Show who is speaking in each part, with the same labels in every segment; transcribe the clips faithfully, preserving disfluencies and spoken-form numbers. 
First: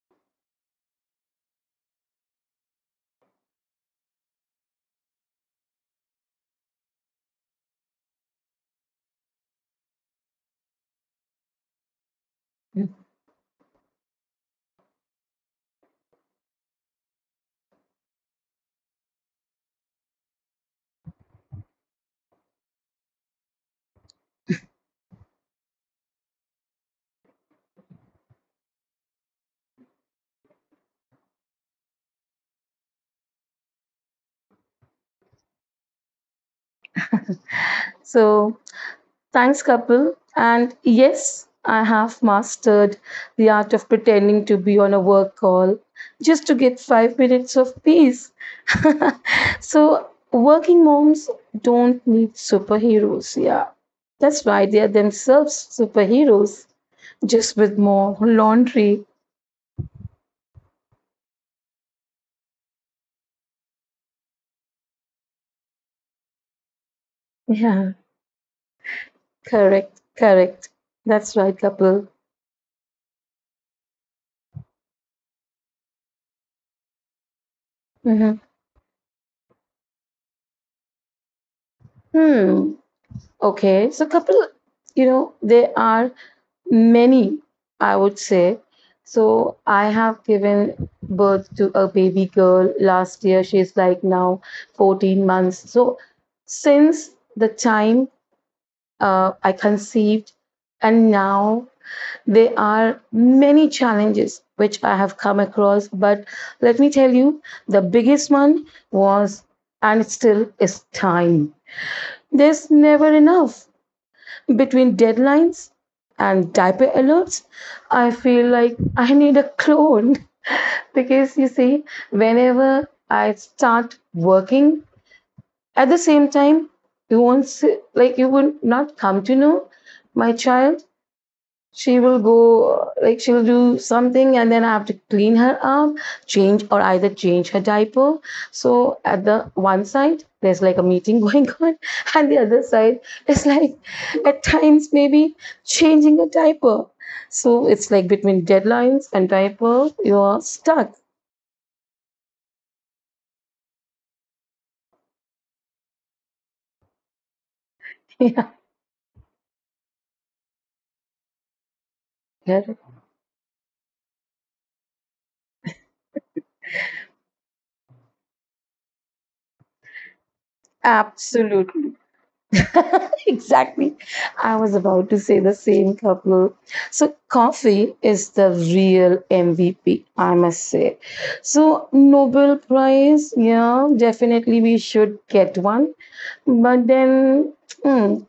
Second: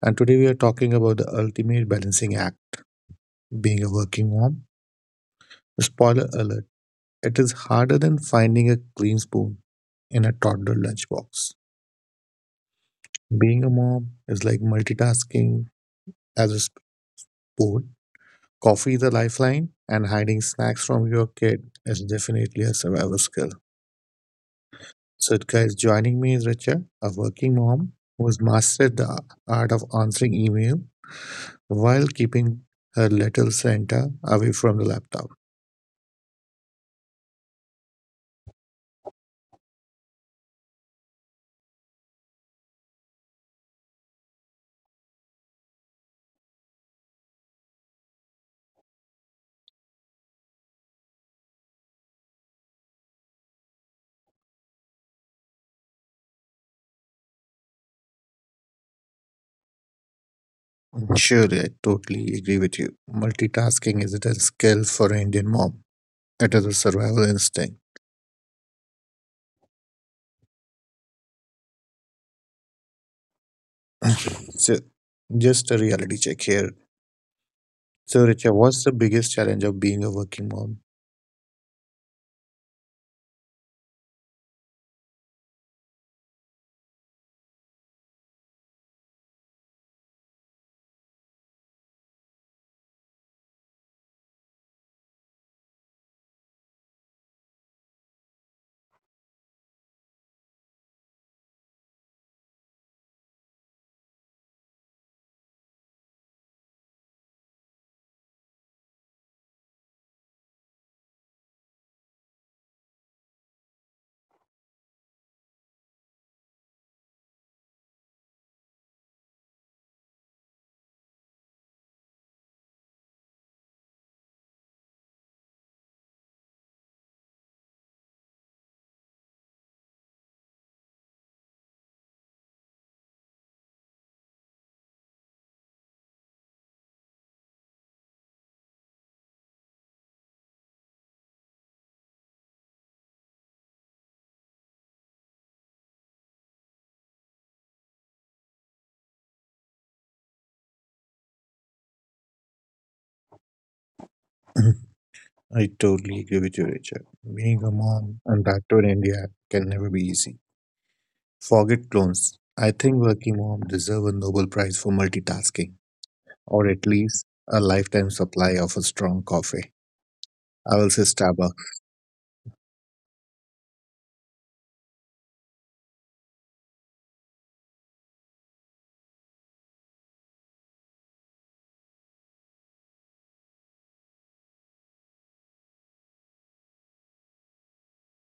Speaker 1: and today we are talking about the ultimate balancing act, being a working mom. Spoiler alert, it is harder than finding a clean spoon in a toddler lunchbox. Being a mom is like multitasking as a sport. Coffee is a lifeline, and hiding snacks from your kid is definitely a survival skill. So, guys, joining me is Richa, a working mom who has mastered the art of answering email while keeping her little Santa away from the laptop.
Speaker 2: So thanks, Kapil. And yes, I have mastered the art of pretending to be on a work call just to get five minutes of peace. So working moms don't need superheroes. Yeah, that's why they are themselves superheroes, just with more laundry.
Speaker 1: Surely, I totally agree with you. Multitasking isn't a skill for an Indian mom, it is a survival instinct.
Speaker 2: Yeah, correct, correct. That's right, Kapil.
Speaker 1: So, just a reality check here. So,
Speaker 2: Mhm.
Speaker 1: Richa, what's the biggest challenge of being a working mom?
Speaker 2: Hmm. Okay, so Kapil, you know, there are many, I would say. So I have given birth to a baby girl last year. She's like now fourteen months. So since the time uh, I conceived, and now there are many challenges which I have come across. But let me tell you, the biggest one was, and it still is, time. There's never enough. Between deadlines and diaper alerts, I feel like I need a clone. Because you see, whenever I start working, at the same time, you won't see, like, you would not come to know, my child, she will go, like, she will do something, and then I have to clean her up, change, or either change her diaper. So at the one side, there's like a meeting going on, and the other side is like, at times, maybe changing a diaper. So it's like between deadlines and diaper, you are stuck.
Speaker 1: I totally agree with you, Richa. Being a mom and back to India can never be easy. Forget clones.
Speaker 2: Yeah.
Speaker 1: I think working moms deserve a Nobel Prize for multitasking, or at least a lifetime supply of a strong coffee. I will say Starbucks.
Speaker 2: Absolutely. Exactly. I was about to say the same, couple. So, coffee is the real M V P, I must say. So, Nobel Prize, yeah, definitely we should get one. But then, hmm,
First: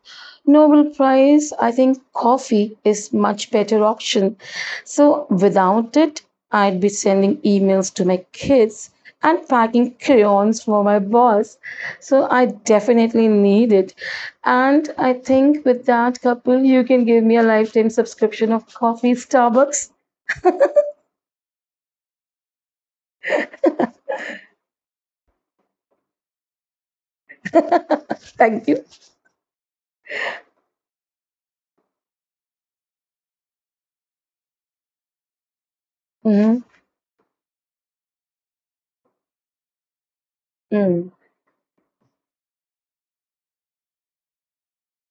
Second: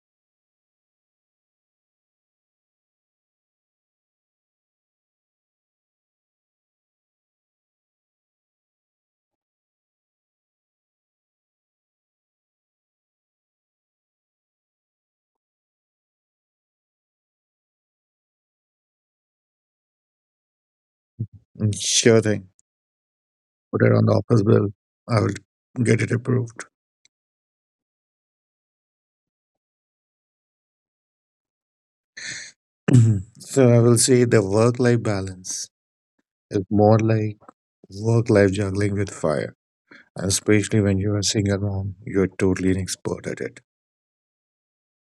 Speaker 2: Nobel Prize, I think coffee is much better option. So, without it, I'd be sending emails to my kids and packing crayons for my boss. So, I definitely need it. And I think with that, couple, you can give me a lifetime subscription of coffee Starbucks.
Speaker 1: Mm, sure thing. Put it on the office bill. I will get it approved.
Speaker 2: Thank you.
Speaker 1: So I will say the work-life balance
Speaker 2: Mhm.
Speaker 1: is more like work-life juggling with fire. And especially when
Speaker 2: Mm.
Speaker 1: you're a single mom, you're totally an expert at it.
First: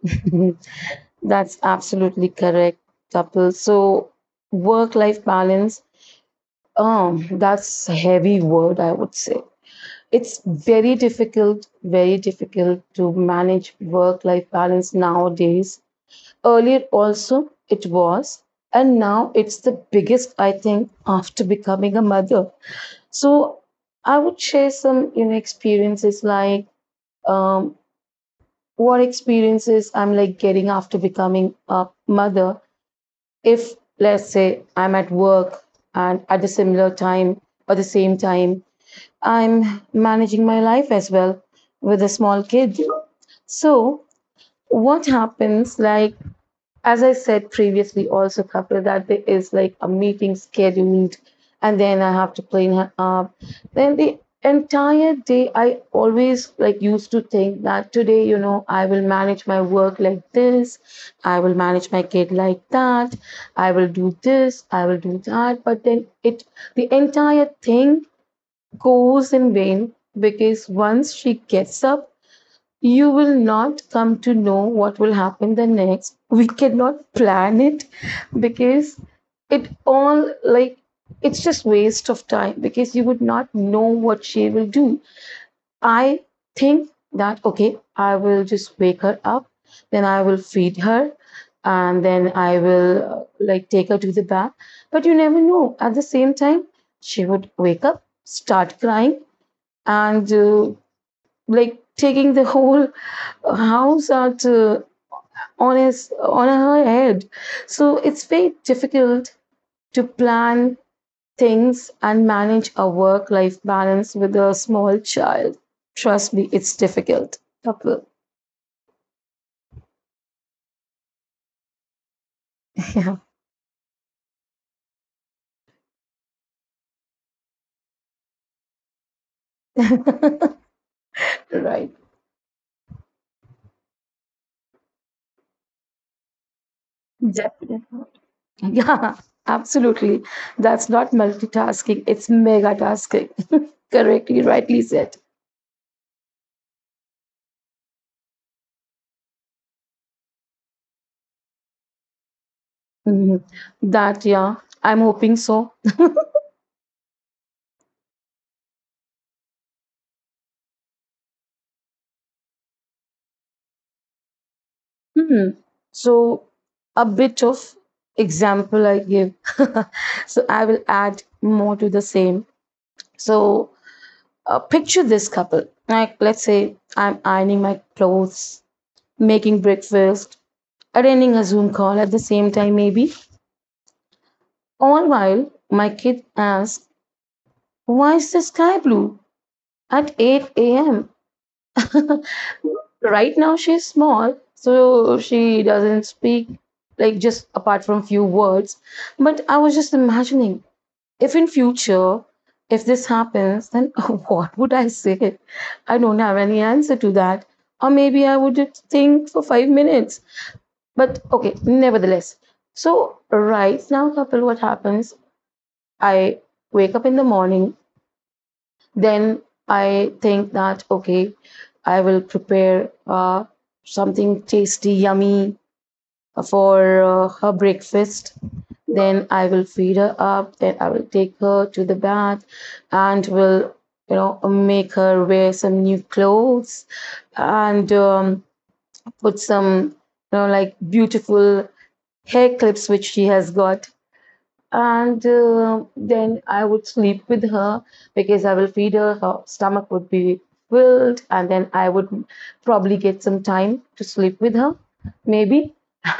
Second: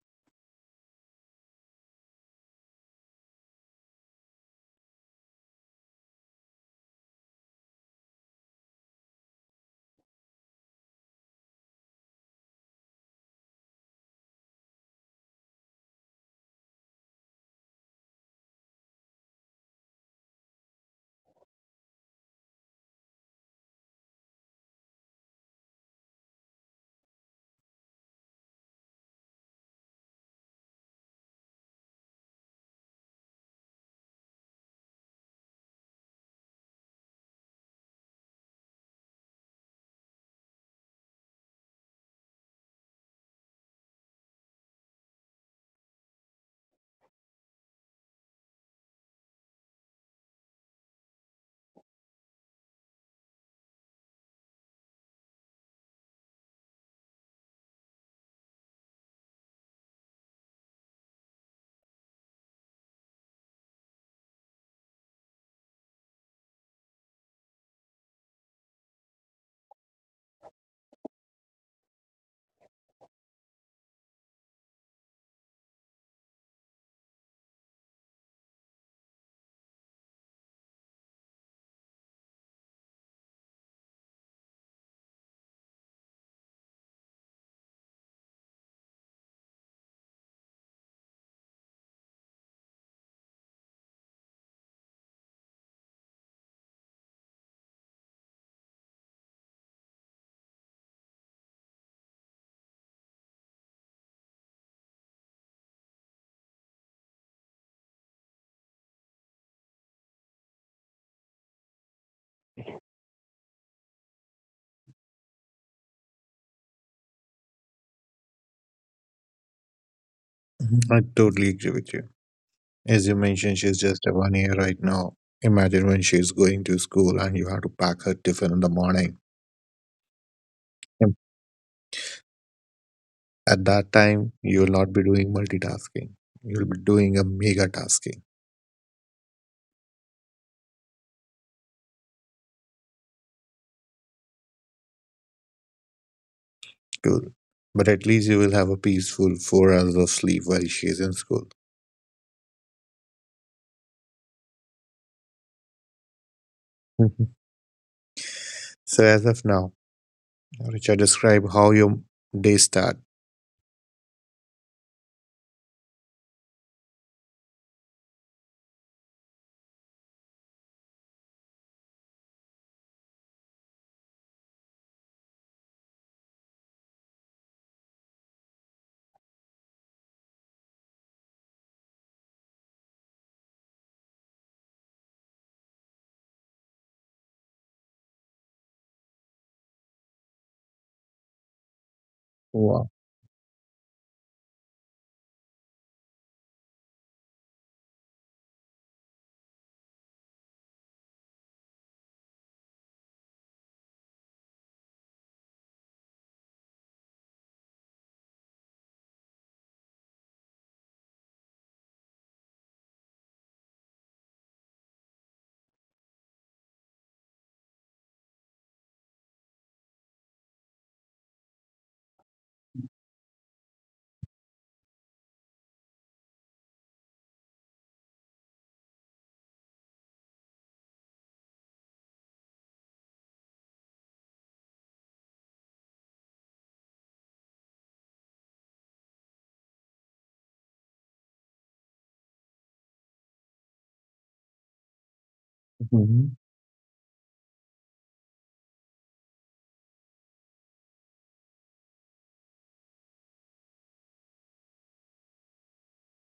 Speaker 2: That's absolutely correct, couple. So, work life balance, um, that's a heavy word, I would say. It's very difficult, very difficult to manage work life balance nowadays. Earlier, also, it was. And now it's the biggest, I think, after becoming a mother. So I would share some, you know, experiences like um, what experiences I'm like getting after becoming a mother. If, let's say, I'm at work and at the similar time or the same time, I'm managing my life as well with a small kid. So what happens, like, as I said previously, also, couple, that there is like a meeting scheduled, and then I have to clean her up. Then the entire day, I always like used to think that today, you know, I will manage my work like this, I will manage my kid like that, I will do this, I will do that. But then it, the entire thing goes in vain because once she gets up, you will not come to know what will happen the next. We cannot plan it because it all like, it's just waste of time because you would not know what she will do. I think that okay, I will just wake her up, then I will feed her, and then I will uh, like take her to the bath. But you never know. At the same time, she would wake up, start crying, and uh, like taking the whole house that uh, on his on her head. So it's very difficult to plan things and manage a work life balance with a small child. Trust me, it's difficult, couple.
Speaker 1: Mhm. I totally agree with you. As you mentioned, she's
Speaker 2: Yeah.
Speaker 1: just a one year right now. Imagine when she's going to school and you have to pack her tiffin in the morning. Yep.
Speaker 2: Right.
Speaker 1: At that time, you'll not be doing multitasking. You'll be doing a mega tasking.
Speaker 2: Definitely. Yeah, absolutely. That's not multitasking, it's mega tasking. Correctly, rightly said.
Speaker 1: Cool. But at least you will have a peaceful four hours of sleep while she is in school.
Speaker 2: Mhm. That, yeah, I'm hoping so.
Speaker 1: Mhm. So as of now, Richard, describe how your day start.
Speaker 2: Hmm. So, a bit of example I give. So, I will add more to the same. So, uh, picture this, couple. Like, let's say I'm ironing my clothes, making breakfast, attending a Zoom call at the same time, maybe. All while my kid asks, why is the sky blue at eight a m?
Speaker 1: Wow.
Speaker 2: Right now she's small so she doesn't speak, like, just apart from few words, but I was just imagining, if in future, if this happens, then what would I say? I don't have any answer to that. Or maybe I would just think for five minutes, but okay, nevertheless. So right now, couple, what happens, I wake up in the morning, then I think that okay, I will prepare uh, something tasty, yummy for uh, her breakfast. Then I will feed her up. Then I will take her to the bath, and will, you know, make her wear some new clothes, and um, put some, you know, like beautiful hair clips which she has got, and uh,
Speaker 1: Mhm.
Speaker 2: then I would sleep with her because I will feed her. Her stomach would be filled, and then I would probably get some time to sleep with her, maybe.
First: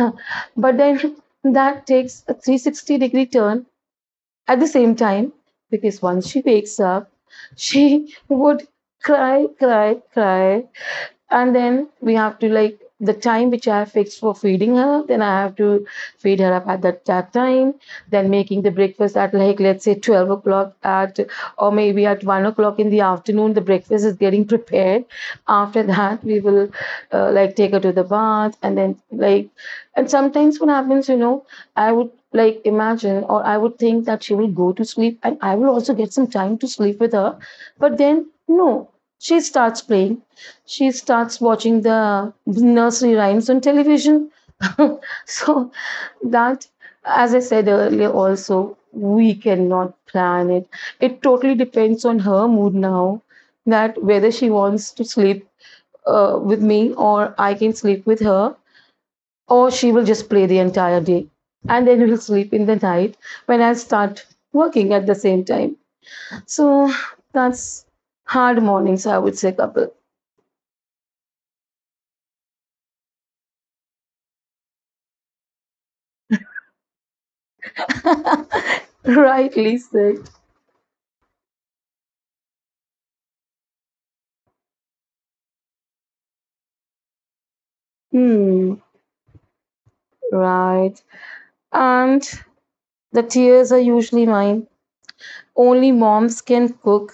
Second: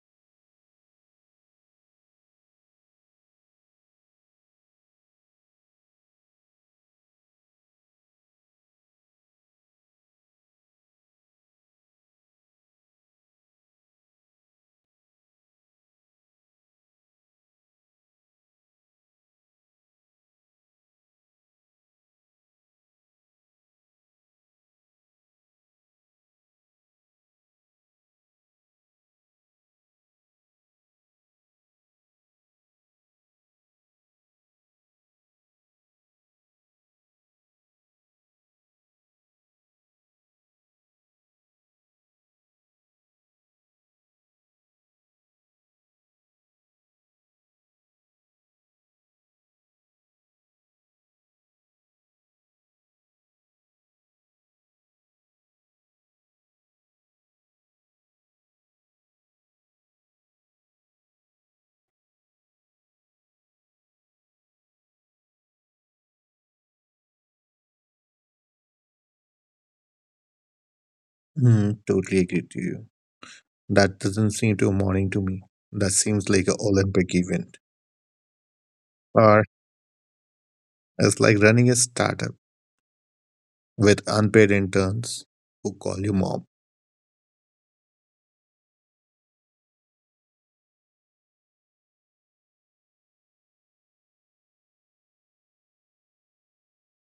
Speaker 2: But then that takes a three sixty degree turn at the same time, because once she wakes up, she would cry, cry, cry, and then we have to, like, the time which I have fixed for feeding her, then I have to feed her up at that, that time. Then making the breakfast at, like, let's say twelve o'clock at, or maybe at one o'clock in the afternoon. The breakfast is getting prepared. After that, we will uh, like take her to the bath and then like, and sometimes what happens, you know, I would like imagine or I would think that she will go to sleep and I will also get some time to sleep with her, but then no, she starts playing, she starts watching the nursery rhymes on television. So that, as I said earlier, also we cannot plan it. It totally depends on her mood now, that whether she wants to sleep uh, with me or I can sleep with her, or she will just play the entire day, and then we'll sleep in the night when I start working at the same time. So that's hard mornings, I would say, couple.
Speaker 1: Mm, totally agree to you. That doesn't seem to a morning to me. That seems like an Olympic event. Or
Speaker 2: Rightly said.
Speaker 1: it's like running a startup with unpaid interns who call you mom.
Speaker 2: Hmm, right. And the tears are usually mine. Only moms can cook,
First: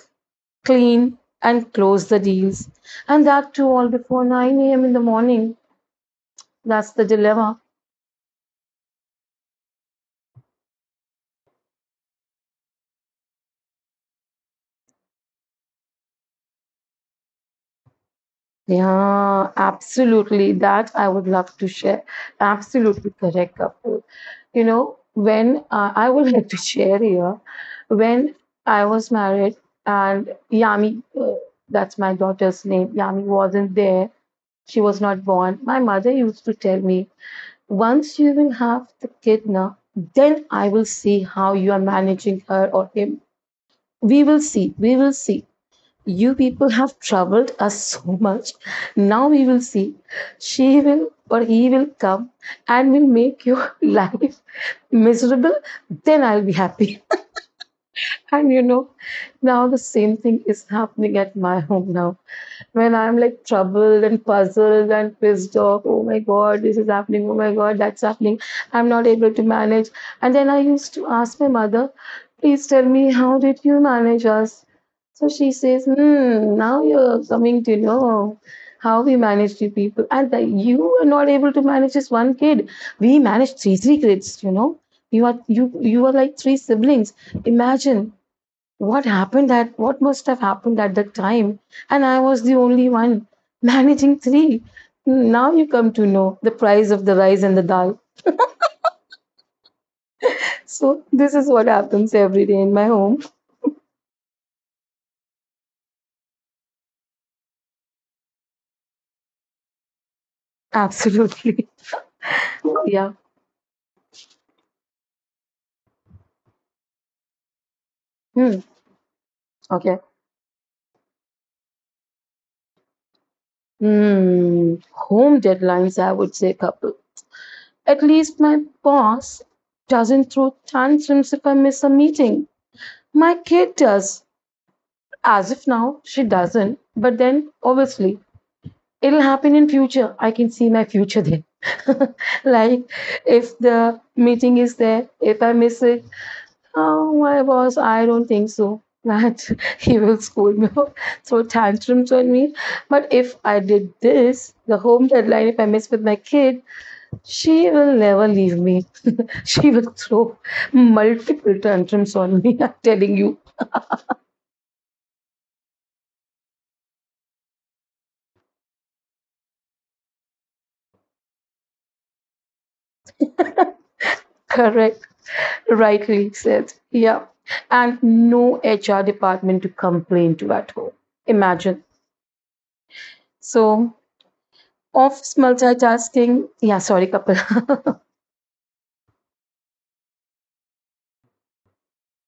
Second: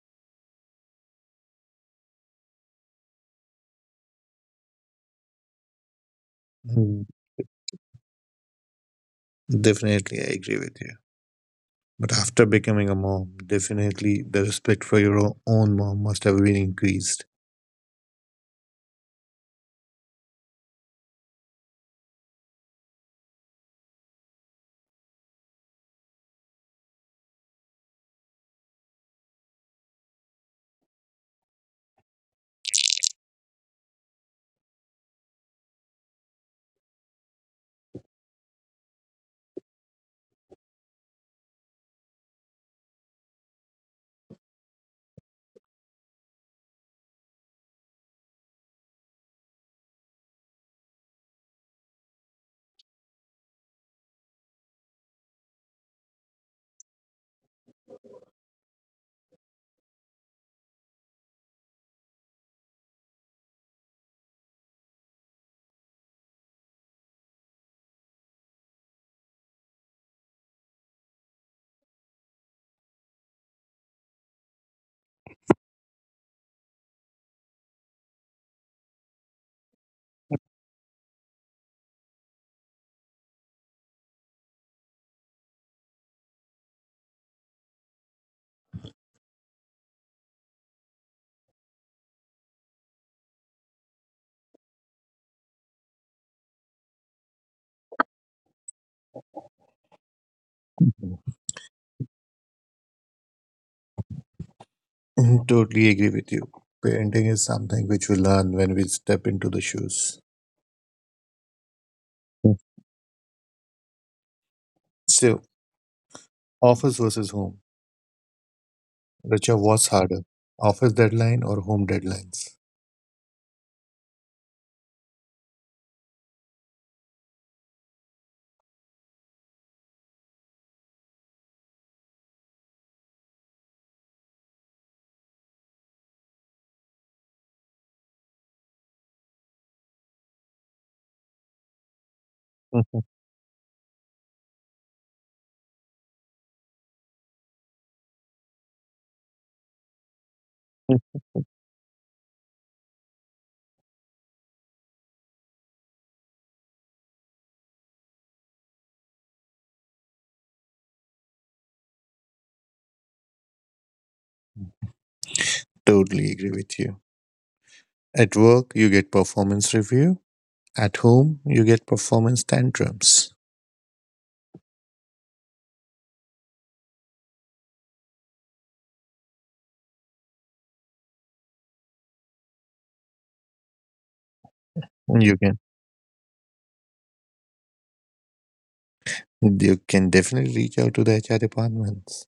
Speaker 2: clean, and close the deals. And that too all before nine a m in the morning. That's the
Speaker 1: Mm,
Speaker 2: dilemma.
Speaker 1: definitely, I agree with you. But after becoming a mom, definitely the respect for your o- own mom must have been increased.
Speaker 2: Yeah, absolutely. That I would love to share. Absolutely correct, Kapil. You know, when uh, I would like to share here, when I was married and Yami, uh, that's my daughter's name, Yami wasn't there, she was not born. My mother used to tell me, once you will have the kid now, then I will see how you are managing her or him. We will see. We will see. You people have troubled us so much. Now we will see. She will or he will come and will make your life miserable. Then I'll be happy. And you know, now the same thing is happening at my home now, when I'm like troubled and puzzled and pissed off, oh my god, this is happening, oh my god, that's happening, I'm not able to manage. And then I used to ask my mother, please tell me, how did you manage us? So she says, hmm, now you're coming to know how we manage you people. And that you are not able to manage just one kid. We managed three, three kids, you know. You are you you are like three siblings. Imagine what happened at what must have happened at that time. And I was the only one managing three. Now you come to know the price of the rice and the dal. So this is what happens every day in my home.
Speaker 1: Mhm, totally agree with you. Parenting is something which we learn when we step into the shoes.
Speaker 2: Absolutely.
Speaker 1: Mm.
Speaker 2: Yeah.
Speaker 1: So, office versus home.
Speaker 2: Hmm.
Speaker 1: Richa, what's
Speaker 2: Okay.
Speaker 1: harder? Office deadline or home deadlines?
Speaker 2: Hmm. Home deadlines, I would say, couple. At least my boss doesn't throw tantrums if I miss a meeting. My kid does. As if, now she doesn't, but then obviously it'll happen in future, I can see my future there. Like, if the meeting is there, if I miss it, oh, my boss, I don't think so that he will scold me or throw tantrums on me. But if I did this, the home deadline, if I miss with my kid, she will never leave me. She will throw multiple tantrums on me. I'm telling you.
Speaker 1: Totally agree with you. At work, you get performance review. At home, you get performance tantrums.
Speaker 2: Correct. Rightly said. Yeah. And no H R department to complain to at home. Imagine. So, office
Speaker 1: You can.
Speaker 2: multitasking. Yeah, sorry, couple.
Speaker 1: You can definitely reach out to the H R departments.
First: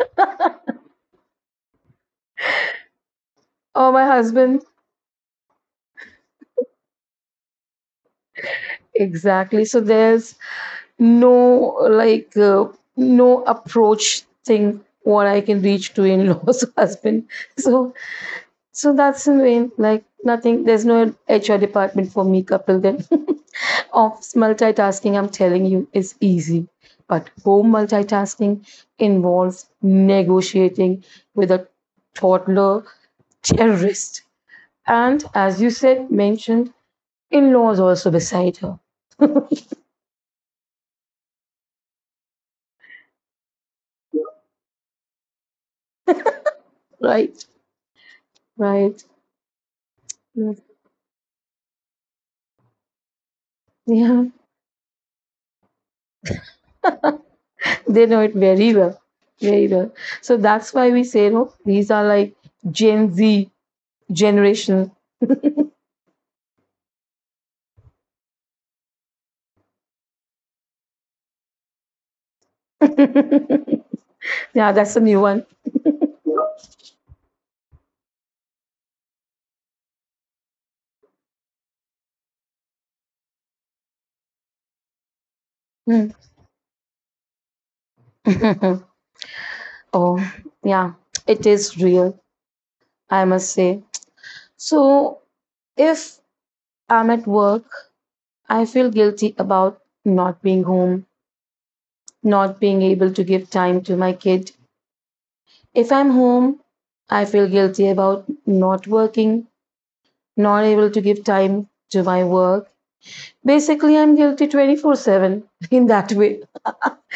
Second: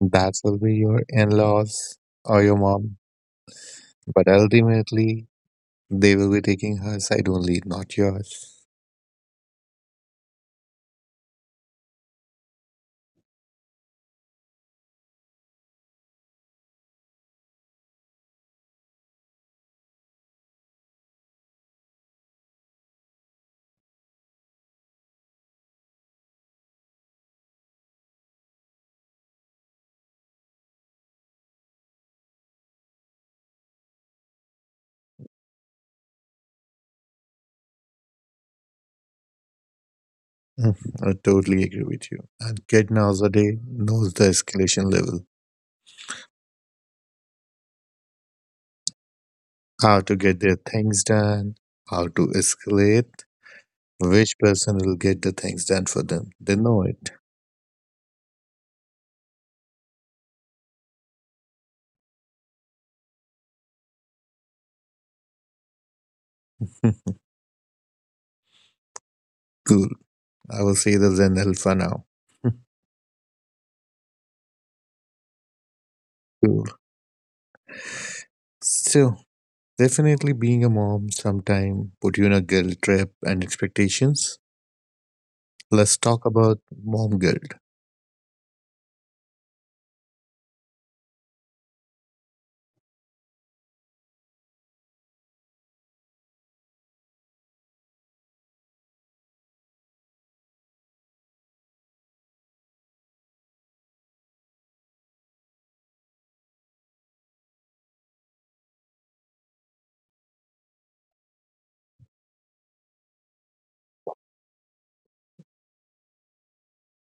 Speaker 1: That will be your in laws or your mom.
Speaker 2: Or my
Speaker 1: But
Speaker 2: husband.
Speaker 1: ultimately, they will be taking her side only, not yours.
Speaker 2: Exactly. So, there's no like, uh, no approach thing what I can reach to in law's husband. So, so that's in vain. Like, nothing. There's no H R department for me, couple, then. Off multitasking, I'm telling you, is easy. But home multitasking involves negotiating with a toddler terrorist. And as you said, mentioned, in laws also beside her.
Speaker 1: Mm, I totally agree with you. And kid nowadays knows the escalation level,
Speaker 2: Right, right.
Speaker 1: how to get their things done, how to escalate,
Speaker 2: Yeah,
Speaker 1: which person will get the things done for them. They know it.
Speaker 2: they know it very well. Very well. So that's why we say, no, these are like Gen Z generation.
Speaker 1: Cool. I will say the Zen Alpha now.
Speaker 2: Yeah, that's a new one.
Speaker 1: Cool. So, definitely being a mom sometime put you in a guilt trip and expectations. Let's
Speaker 2: Hmm.
Speaker 1: talk about mom guilt.
Speaker 2: Oh, yeah, it is real, I must say. So, if I'm at work, I feel guilty about not being home, not being able to give time to my kid. If I'm home, I feel guilty about not working, not able to give time to my work. Basically, I'm guilty twenty-four seven in that way,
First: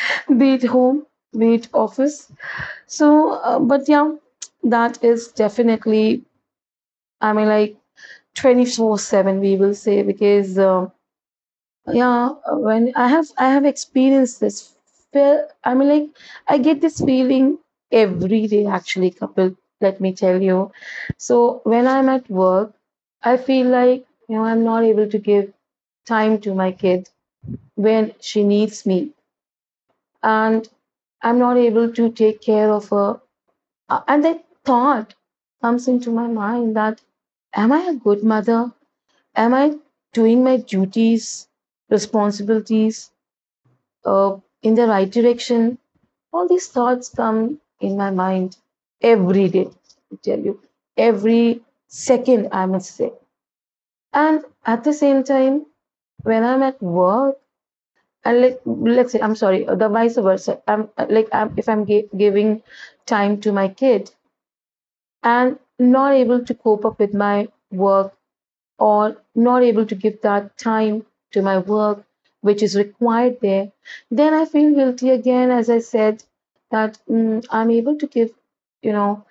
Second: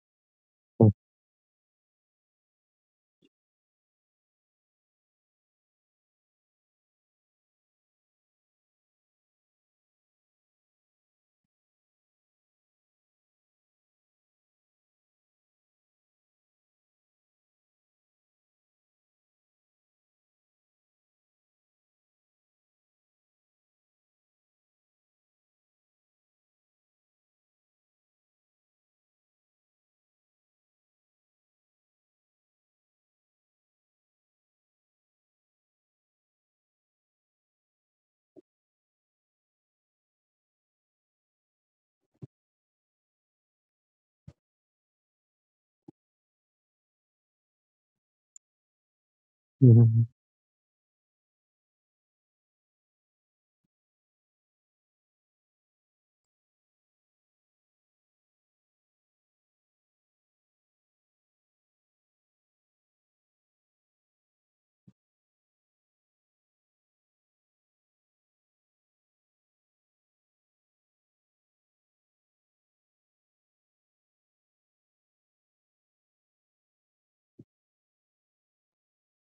Speaker 2: be it home, be it office. So, uh, but yeah, that is definitely, I mean, like twenty-four seven, we will say, because. Um, yeah uh, when i have i have experienced this feel I mean like i get this feeling every day actually, couple, let me tell you. So when I'm at work, I feel like, you know I'm not able to give time to my kid when she needs me, and I'm not able to take care of her. Uh, and that thought comes into my mind, that am I a good mother? Am I doing my duties, responsibilities, uh, in the right direction? All these thoughts come in my mind every day,
Speaker 1: Mhm.
Speaker 2: I tell you, every second, I must say. And at the same time, when I'm at work, and, like, let's say, I'm sorry, uh, the vice versa, I'm uh, like, I'm, if I'm gi- giving time to my kid and not able to cope up with my work, or not able to give that time to my work which is required there, then I feel guilty again. As I said, that mm, I'm able to give, you know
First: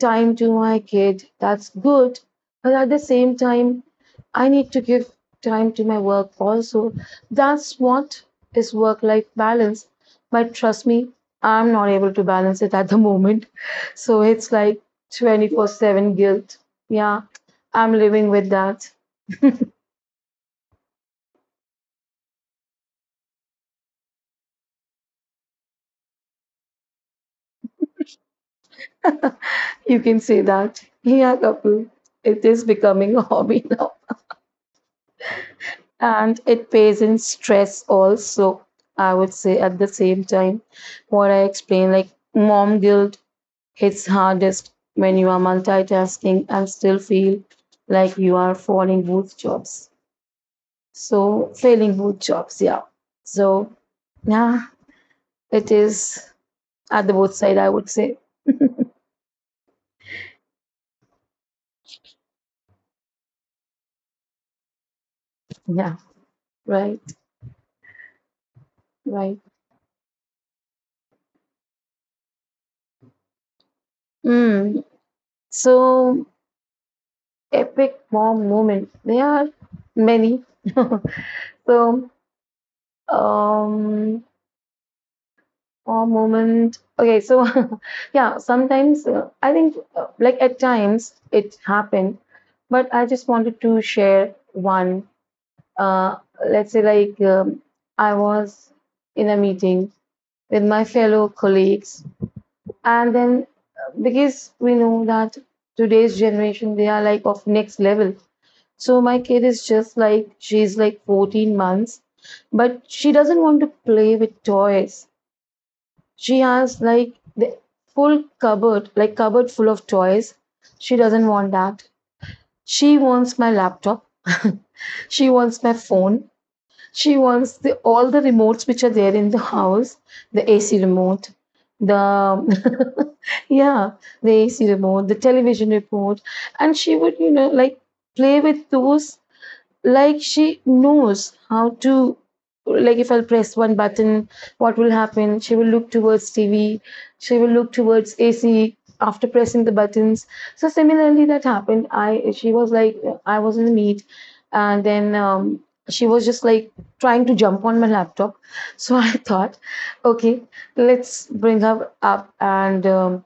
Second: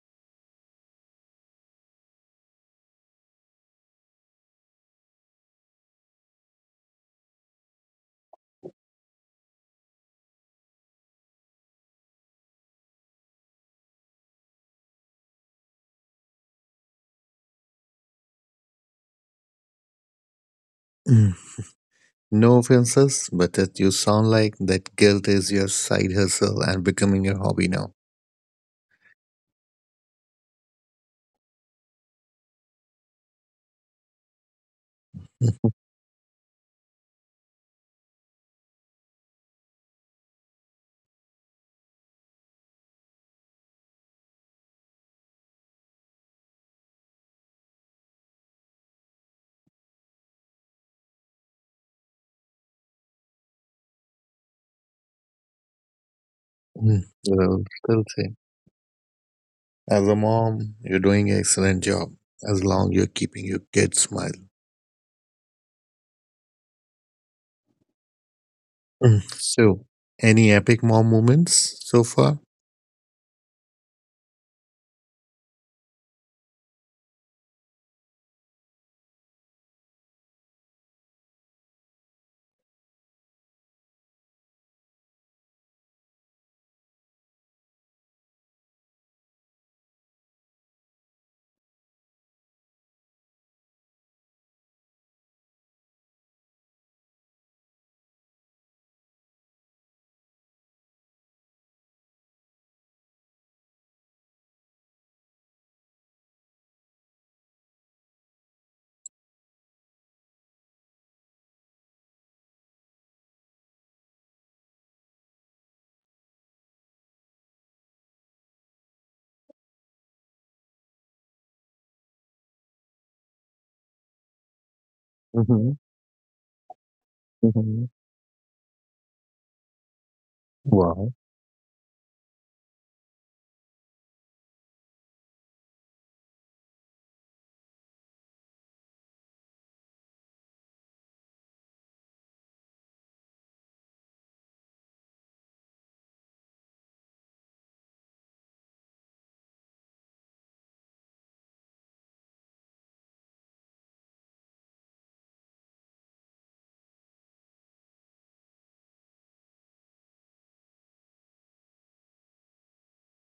Speaker 2: time to my kid, that's good, but at the same time I need to give time to my work also. That's what is work life balance. But trust me, I'm not able to balance it at the moment, so it's like twenty-four seven guilt, yeah, I'm living with that.
Speaker 1: Mm. No offenses, but that you sound like that guilt is your side hustle and becoming your hobby now.
Speaker 2: You can say that. Yeah, couple. It is becoming a hobby now. And it pays in stress also, I would say at the same time. What I explained, like, mom guilt hits hardest when you are multitasking and still feel like you are falling both jobs. So failing both jobs, yeah. So yeah, it is
Speaker 1: Mm.
Speaker 2: at the both side,
Speaker 1: Well,
Speaker 2: I would
Speaker 1: still
Speaker 2: say.
Speaker 1: same. As a mom, you're doing an excellent job as long you're keeping your kid smile.
Speaker 2: Yeah, right,
Speaker 1: Mm.
Speaker 2: right.
Speaker 1: So, any epic mom moments so far?
Speaker 2: Mm. So epic mom moments. There are many. So, um, mom moment. Okay, so yeah, sometimes uh, I think, uh, like at times it happened, but I just wanted to share one. Uh, let's say, like um, I was in a meeting with my fellow colleagues, and then uh, because we know that today's generation, they are like of next level. So my kid is just like, she's like fourteen months, but she doesn't want to play with toys. She has like the full cupboard, like cupboard full of toys. She doesn't want that. She wants my laptop. She wants
Speaker 1: Mm-hmm.
Speaker 2: my phone. She wants the, all the remotes which are there in the house, the A C
Speaker 1: Wow.
Speaker 2: remote, the, yeah, the A C remote, the television remote, and she would, you know like, play with those. Like, she knows how to, like, if I'll press one button, what will happen. She will look towards TV, she will look towards AC after pressing the buttons. So similarly, that happened. I She was like, I was in the meet, and then um, she was just like trying to jump on my laptop. So I thought, okay, let's bring her up and um,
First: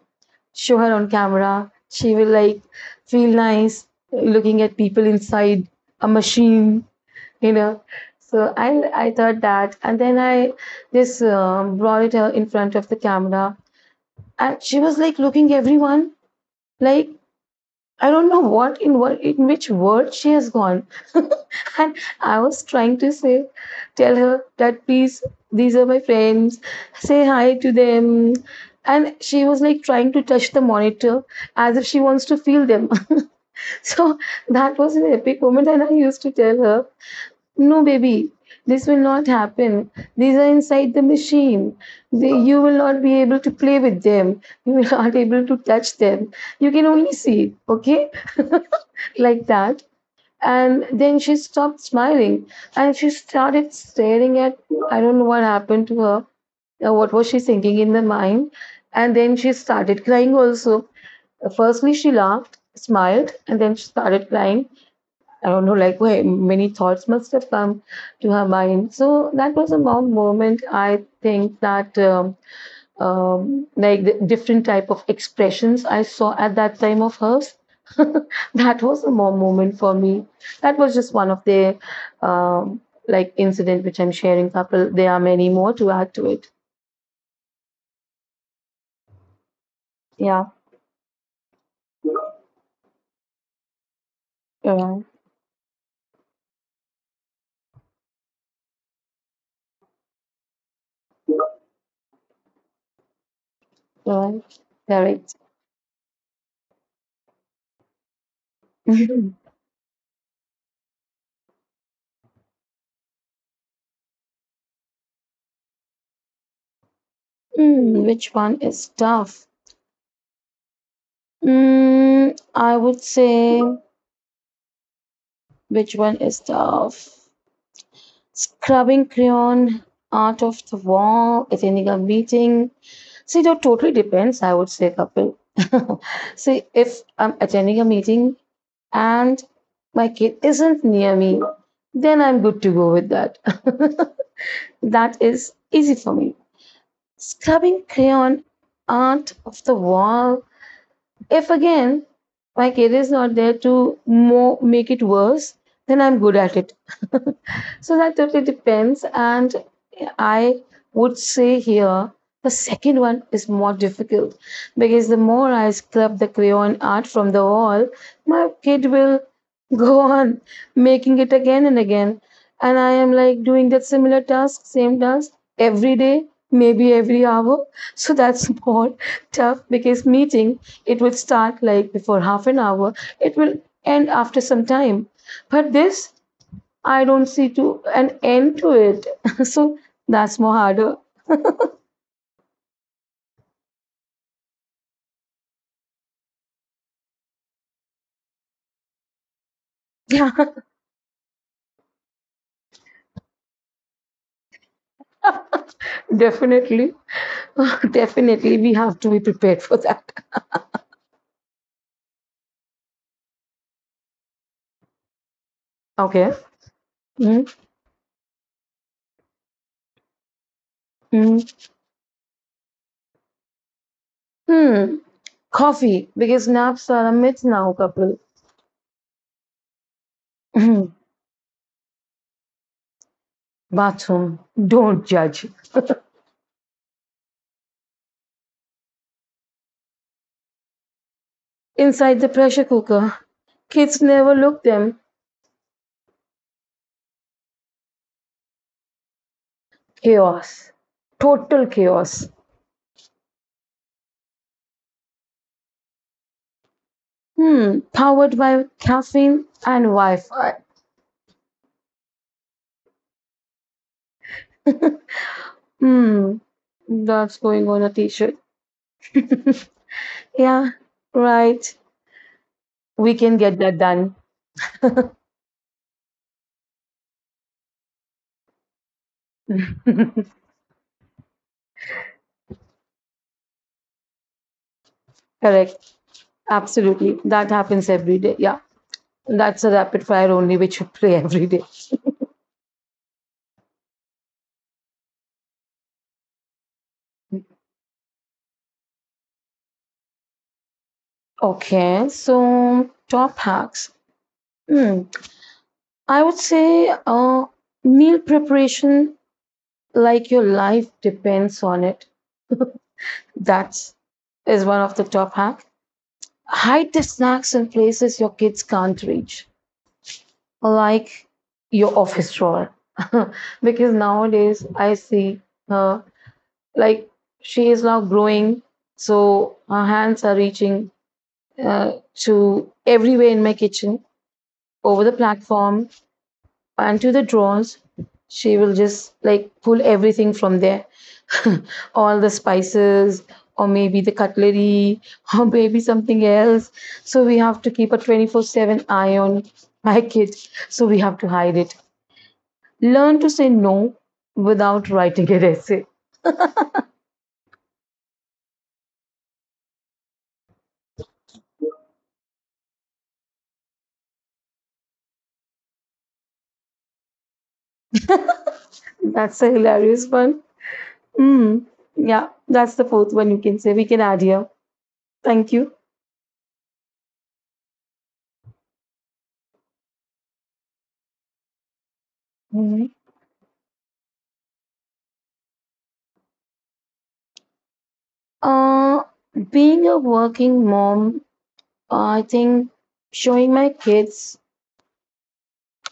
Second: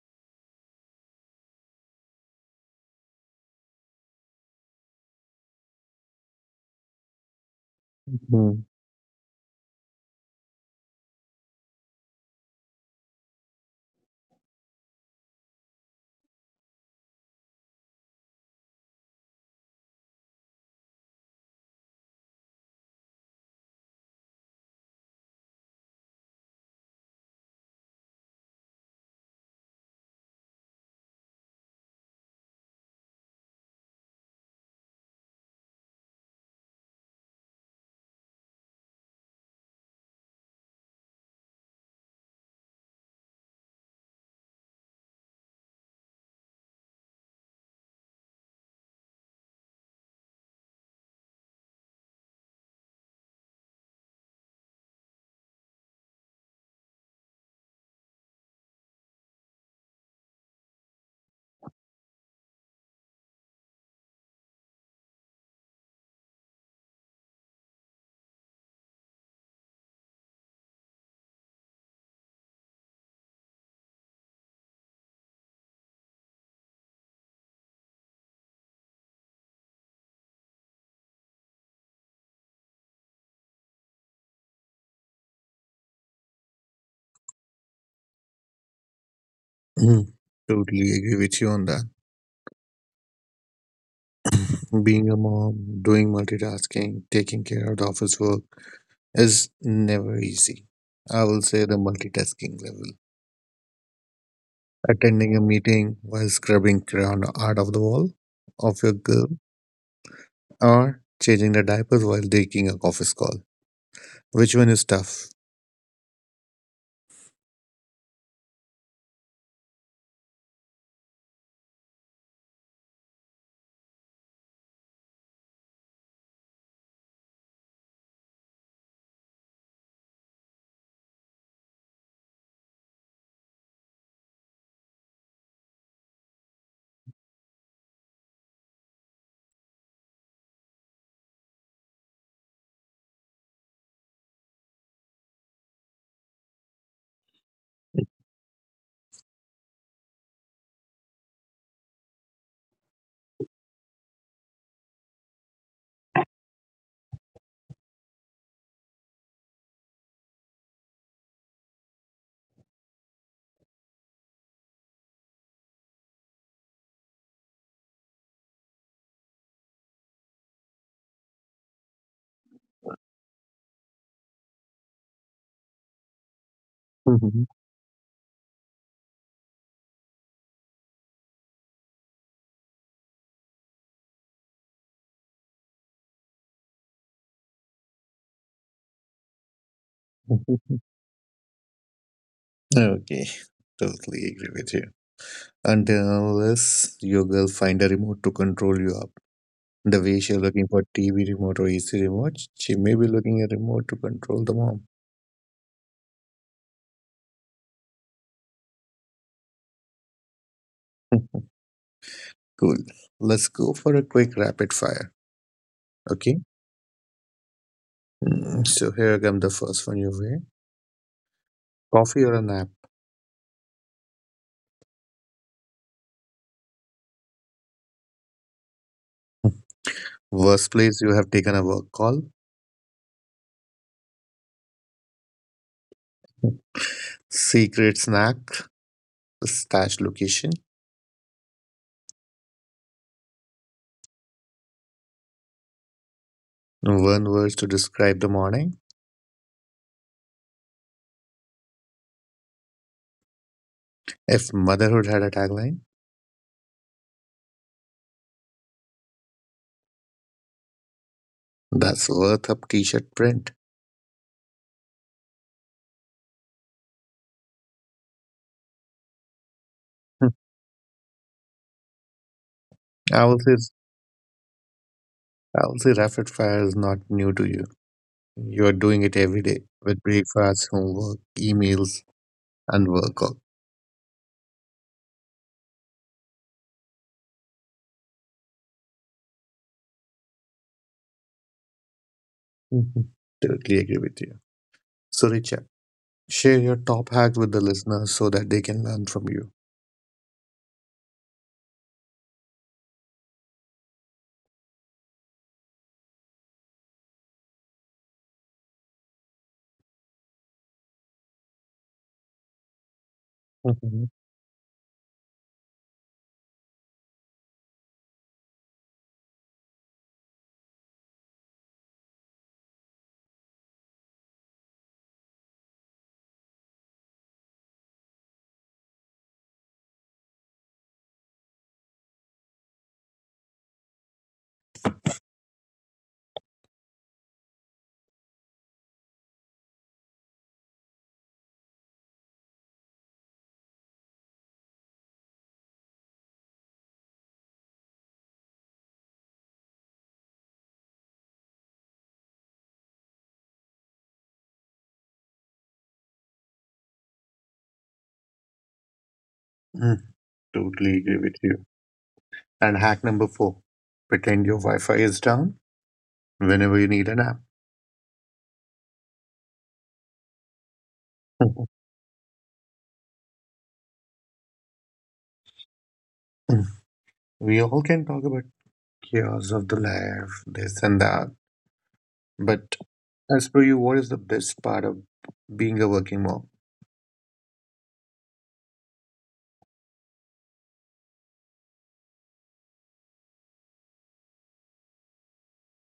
Speaker 2: show her on camera. She will like feel nice looking at people inside a machine, you know. So I I thought that, and then I just um, brought it uh, in front of the camera, and she was like looking everyone like, I don't know what in what in which world she has gone. And I was trying to say, tell her that, please, these are my friends, say hi to them. And she was like trying to touch the monitor as if she wants to feel them. so that was an epic moment. And I used to tell her, no, baby, this will not happen. These are inside the machine. They, you will not be able to play with them. You will not be able to touch them. You can only see, okay? like that. And then she stopped smiling and she started staring at, I don't know what happened to her. uh, What was she thinking in the mind? And then she started crying also. Uh, Firstly, she laughed, smiled, and then she started crying. I don't know, like, where many thoughts must have come to her mind. So that was a mom moment. I think that um, um, like the different type of expressions I saw at that time of hers. that was a more moment for me. That was just one of the um, like incident which I'm sharing. Couple, there are many more to add to it.
Speaker 1: Hmm.
Speaker 2: Yeah,
Speaker 1: Totally agree with you on that.
Speaker 2: right,
Speaker 1: Being a mom, doing multitasking, taking care of the office work is never easy. I will say the multitasking level.
Speaker 2: right, correct.
Speaker 1: Attending a meeting while scrubbing crayon out of the wall of your
Speaker 2: Mhm.
Speaker 1: girl, or changing the diapers while taking a office call. Which one is tough?
Speaker 2: Mm, which one is tough? Mm, I would say, which one is tough? Scrubbing crayon out of the wall, attending a meeting. See, it totally depends, I would say, couple. See, if I'm attending a meeting and my kid isn't near me, then I'm good to go with that. that is easy for me. Scrubbing crayon out of the wall, if again my kid is not there to more make it worse, then I'm good at it. so that totally depends. And I would say here the second one is more difficult, because the more I scrub the crayon art from the wall, my kid will go on making it again and again, and I am like doing that similar task, same task, every day, maybe every
Speaker 1: Mhm.
Speaker 2: hour. So that's more tough, because meeting, it will start like before half an hour. It will end after some time. But this, I don't see to an end to it. so that's more harder.
Speaker 1: Okay, totally agree with you. Until and unless your girl find a remote to control you. The way
Speaker 2: Yeah,
Speaker 1: she's looking for T V remote or A C remote, she may be looking at a remote to control the mom.
Speaker 2: definitely. definitely, we have to be prepared for that.
Speaker 1: Cool. Let's go for a quick rapid fire.
Speaker 2: Okay.
Speaker 1: Okay.
Speaker 2: hmm
Speaker 1: Mm, so here come the first one you way.
Speaker 2: hmm
Speaker 1: Coffee or a nap?
Speaker 2: Hmm. Coffee, because naps are a myth now, couple.
Speaker 1: Worst place you have taken a work call.
Speaker 2: Bathroom, don't judge.
Speaker 1: Secret snack. Stash location.
Speaker 2: Inside the pressure cooker, kids never look them.
Speaker 1: One word to describe the morning.
Speaker 2: Chaos. Total chaos.
Speaker 1: If motherhood had a tagline,
Speaker 2: Hmm, powered by caffeine and Wi-Fi.
Speaker 1: that's worth a t-shirt print.
Speaker 2: Hmm, that's going on a t-shirt.
Speaker 1: Hmm.
Speaker 2: Yeah, right. We
Speaker 1: I
Speaker 2: can
Speaker 1: will say
Speaker 2: get that done.
Speaker 1: I will say rapid fire is not new to you. You're doing it every day with breakfast, homework, emails, and work. All.
Speaker 2: Correct. Absolutely. That happens every day. Yeah. That's a rapid fire only, which we play every day.
Speaker 1: Mhm. Totally agree with you. So, Richa, share your top hack with the listeners so that they can learn from you.
Speaker 2: Okay, so top hacks. Hmm. I would say uh, meal preparation, like your life depends on it. That
Speaker 1: Mhm.
Speaker 2: is one of the top hack. Hide the snacks in places your kids can't reach, like your office drawer, because nowadays I see her, like, she is now growing, so her hands are reaching uh, to everywhere in my kitchen, over the platform and to the drawers. She will just like pull everything from there, all the spices, or maybe the cutlery, or maybe something else. So we have to keep a twenty-four seven eye on my kids, so we have to hide it. Learn to say no without writing an essay.
Speaker 1: Mm, totally agree with you. And hack number four, pretend your Wi Fi is down whenever you need an app.
Speaker 2: That's a hilarious one. Mm.
Speaker 1: Mhm.
Speaker 2: Yeah, that's the fourth one, you can say. We can add here. Thank you.
Speaker 1: Mm. We all can talk about chaos of the life, this and that. But
Speaker 2: Mhm.
Speaker 1: as per you, what is the best part of being a working mom?
Speaker 2: Uh, Being a working mom, I think showing my kids,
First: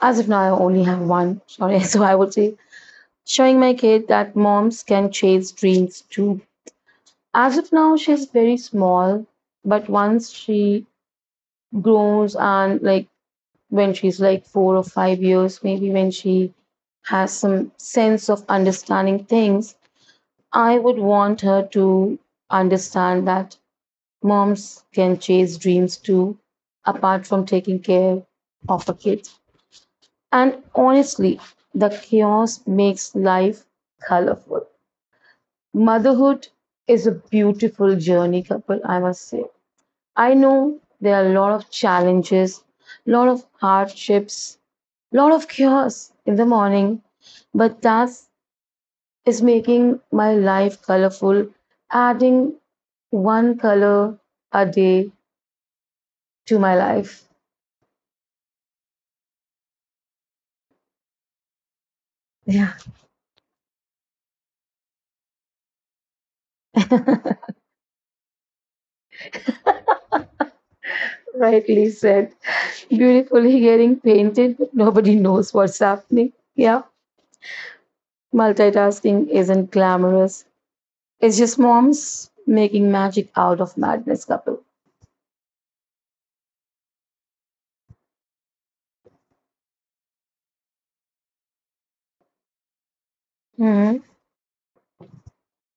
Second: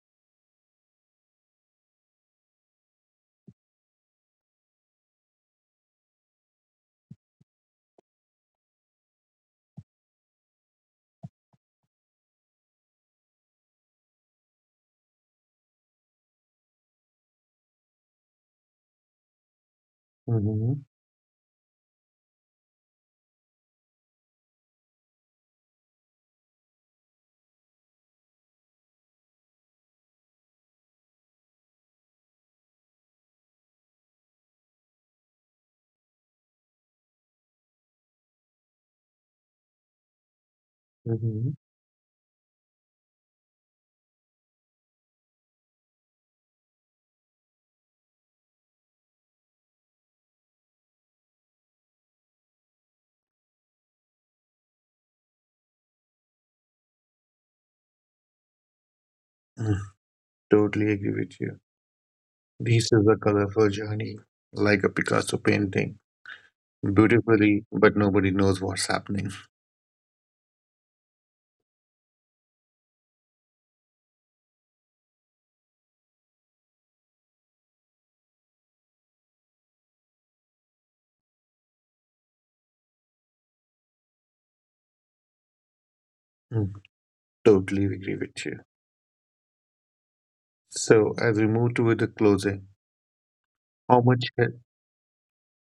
Speaker 2: as if now I only have one, sorry, so I would say showing my kid that moms can chase dreams too. As of now, she's very small, but once she grows and like when she's like four or five years, maybe when she has some sense of understanding things, I
Speaker 1: Hmm.
Speaker 2: would want her to understand that moms can chase dreams too, apart from taking care of a kid. And honestly, the chaos makes life colorful. Motherhood is a beautiful journey, couple, I must say. I know there are a lot
Speaker 1: Hmm.
Speaker 2: of challenges, a lot of hardships, lot of chaos in the morning, but that is making my life colorful, adding one color a day to my life.
Speaker 1: Totally agree with you.
Speaker 2: Yeah,
Speaker 1: This is a colorful journey, like a Picasso painting. Beautifully, but nobody knows what's happening.
Speaker 2: rightly said. Beautifully getting painted, but nobody knows what's happening. Yeah, multitasking isn't glamorous. It's just moms making magic out of madness, couple.
Speaker 1: Mm, totally agree with you. So, as we move toward the closing, how
Speaker 2: hmm
Speaker 1: much he-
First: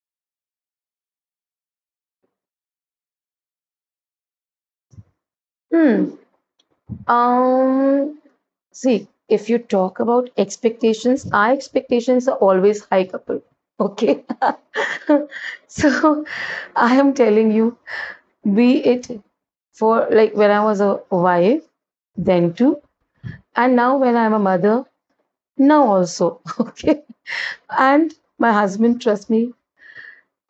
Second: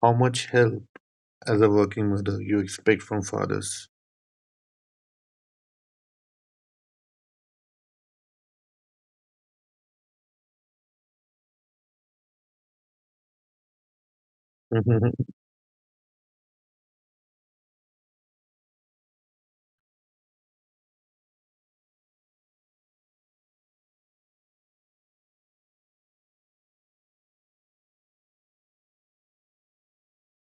Speaker 1: how much help as a working mother you expect from fathers?
Speaker 2: Hmm. Um, See, if you talk about expectations, our expectations are always high, couple. Okay.
Speaker 1: Mhm,
Speaker 2: so I am telling you, be it for, like, when I was a wife, then too, and now when I'm a mother, now also. Okay. And my husband, trust me,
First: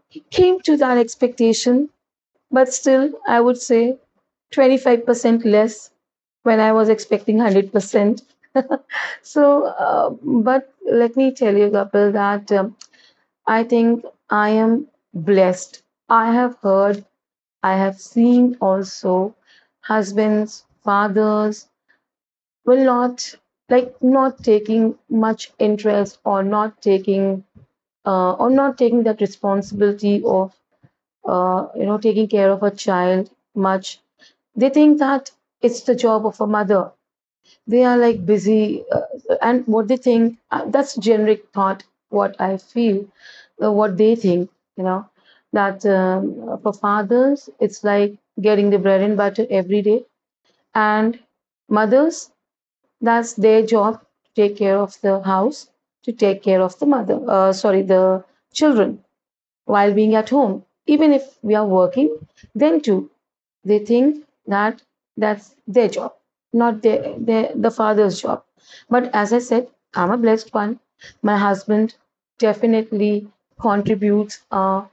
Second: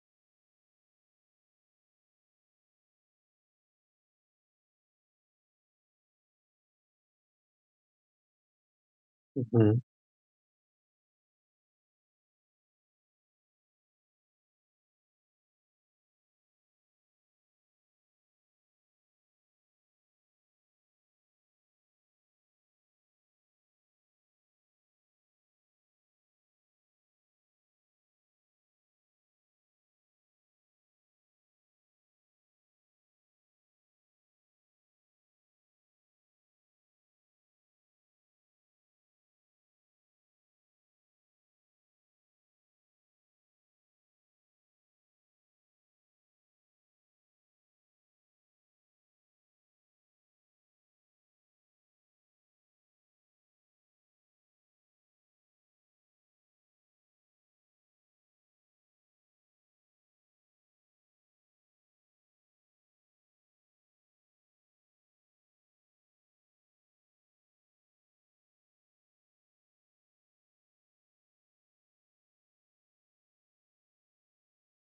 Speaker 2: he came to that expectation, but still, I would say twenty-five percent less when I was expecting one hundred percent. So,
Speaker 1: mhm,
Speaker 2: uh, but let me tell you, Kapil, that um, I think I am blessed. I have heard, I have seen also, husbands, fathers will not, like, not taking much interest or not taking uh, or not taking that responsibility of uh, you know, taking care of a child much. They think that it's the job of a mother. They are like busy, uh, and what they think, uh, that's generic thought, what I feel, uh, what they think, you know, that um, for fathers it's like getting the bread and butter every day, and mothers, that's their job, to take care of the house, to take care of the mother, uh, sorry, the children, while being at home. Even if we are working, then too, they think that that's their job, not their, their the father's job. But as I said, I'm a blessed one. My husband definitely contributes a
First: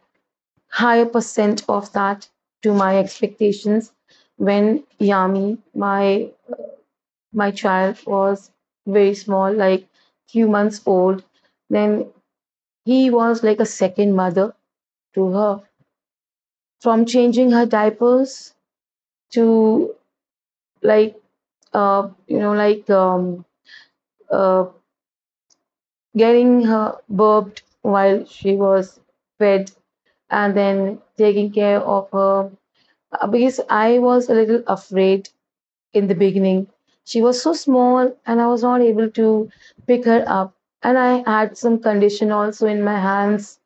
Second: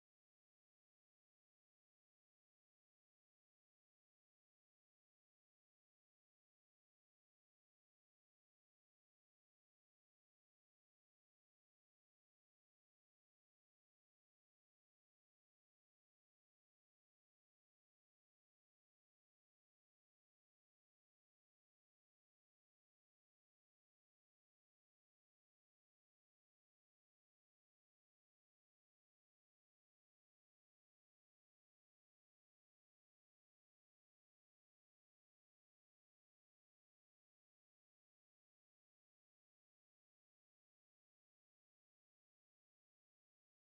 Speaker 2: higher percent of that to my expectations. When Yami, my my child, was very small, like few months old, then he was like a second mother to her. From changing her diapers to, like, uh, you know, like um, uh, getting her burped while she was fed, and then taking care of her. Uh, Because I was a little afraid in the beginning. She was so small and I was not able to pick her up. And I had some condition also in my hands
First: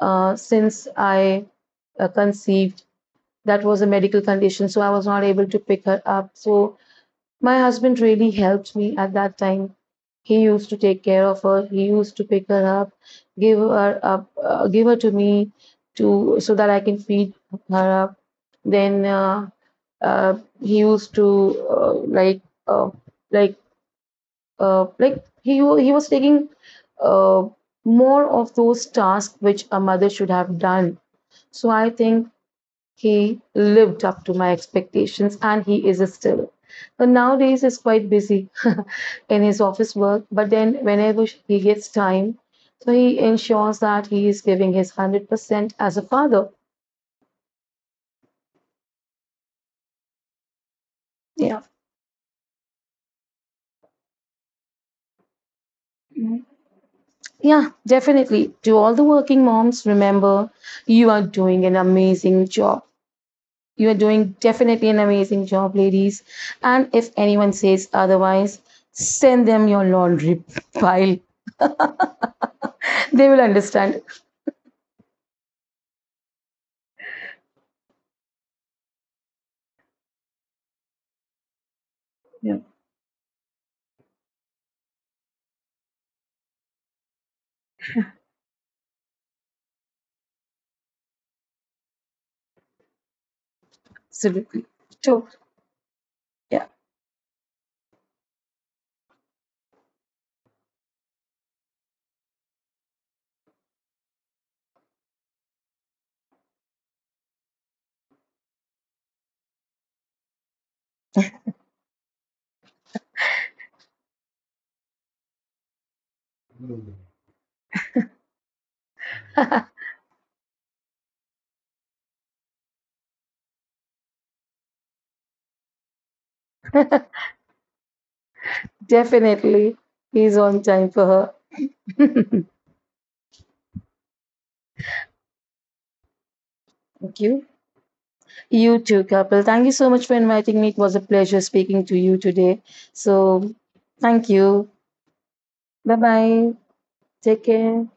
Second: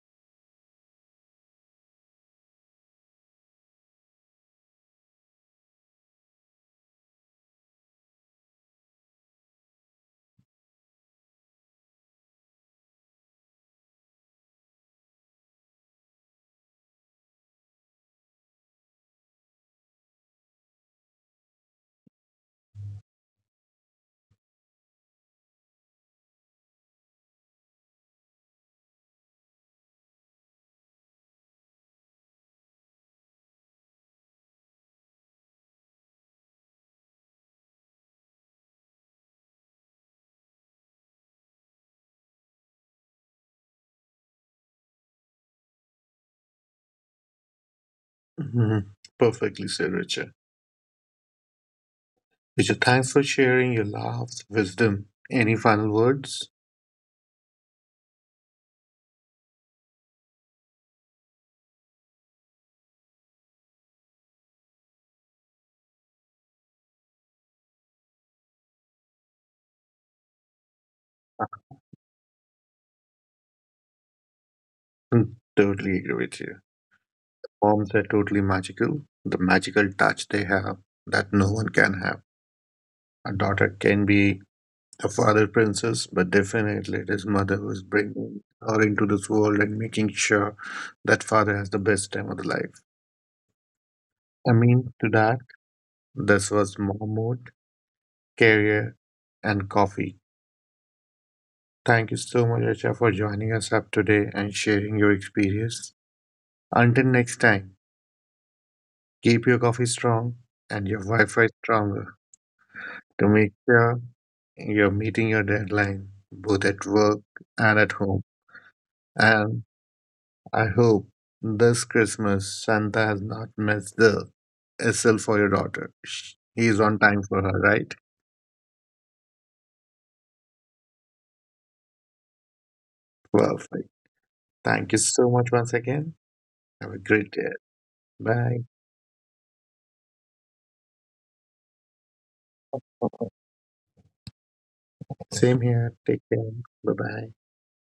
Speaker 2: uh, since I uh, conceived. That was a medical condition, so I was not able to pick her up. So my husband really helped me at that time. He used to take care of her. He used to pick her up, give her up, uh, give her to me, to, so that I can feed her up. Then uh, uh, he used to uh, like uh, like uh, like he wa- he was taking uh, more of those tasks which a mother should have done. So I think he lived up to my expectations, and he is still. But nowadays he's quite busy in his office work, but then whenever he gets time, so he ensures that he is giving his one hundred percent as a father.
Speaker 1: mhm. Perfectly said, Richard.
Speaker 2: Yeah.
Speaker 1: Richard, thanks for sharing your laughs, wisdom. Any final words?
Speaker 2: Yeah, definitely. To all the working moms, remember, you are doing an amazing job. You are doing definitely an amazing job, ladies. And if anyone says otherwise, send them your laundry pile. They will understand.
Speaker 1: Mm, totally agree with you. Moms are totally magical. The magical touch they have that no one can have. A daughter can be a father princess, but definitely it is mother who is bringing her into this world and making sure that father has the best time of the life. I
Speaker 2: Absolutely.
Speaker 1: mean, to
Speaker 2: Sure.
Speaker 1: that, this
Speaker 2: Yeah.
Speaker 1: was Mahmoud, career, and coffee. Thank you so much, Acha, for joining us up today and sharing your experience. Until next time, keep your coffee strong and your Wi Fi stronger to make sure you're meeting your deadline both at work and at home. And I hope this Christmas Santa has not missed the S L for your daughter. Sh- He is on time for her, right?
Speaker 2: Definitely. He's on time for her.
Speaker 1: Perfect. Thank you so much once again. Have a
Speaker 2: Thank
Speaker 1: great
Speaker 2: you.
Speaker 1: day. Bye.
Speaker 2: You too, Kapil. Thank you so much for inviting me. It was a pleasure speaking to you today. So, thank you.
Speaker 1: Same here.
Speaker 2: Bye
Speaker 1: Take care.
Speaker 2: bye.
Speaker 1: Bye bye.
Speaker 2: Take care.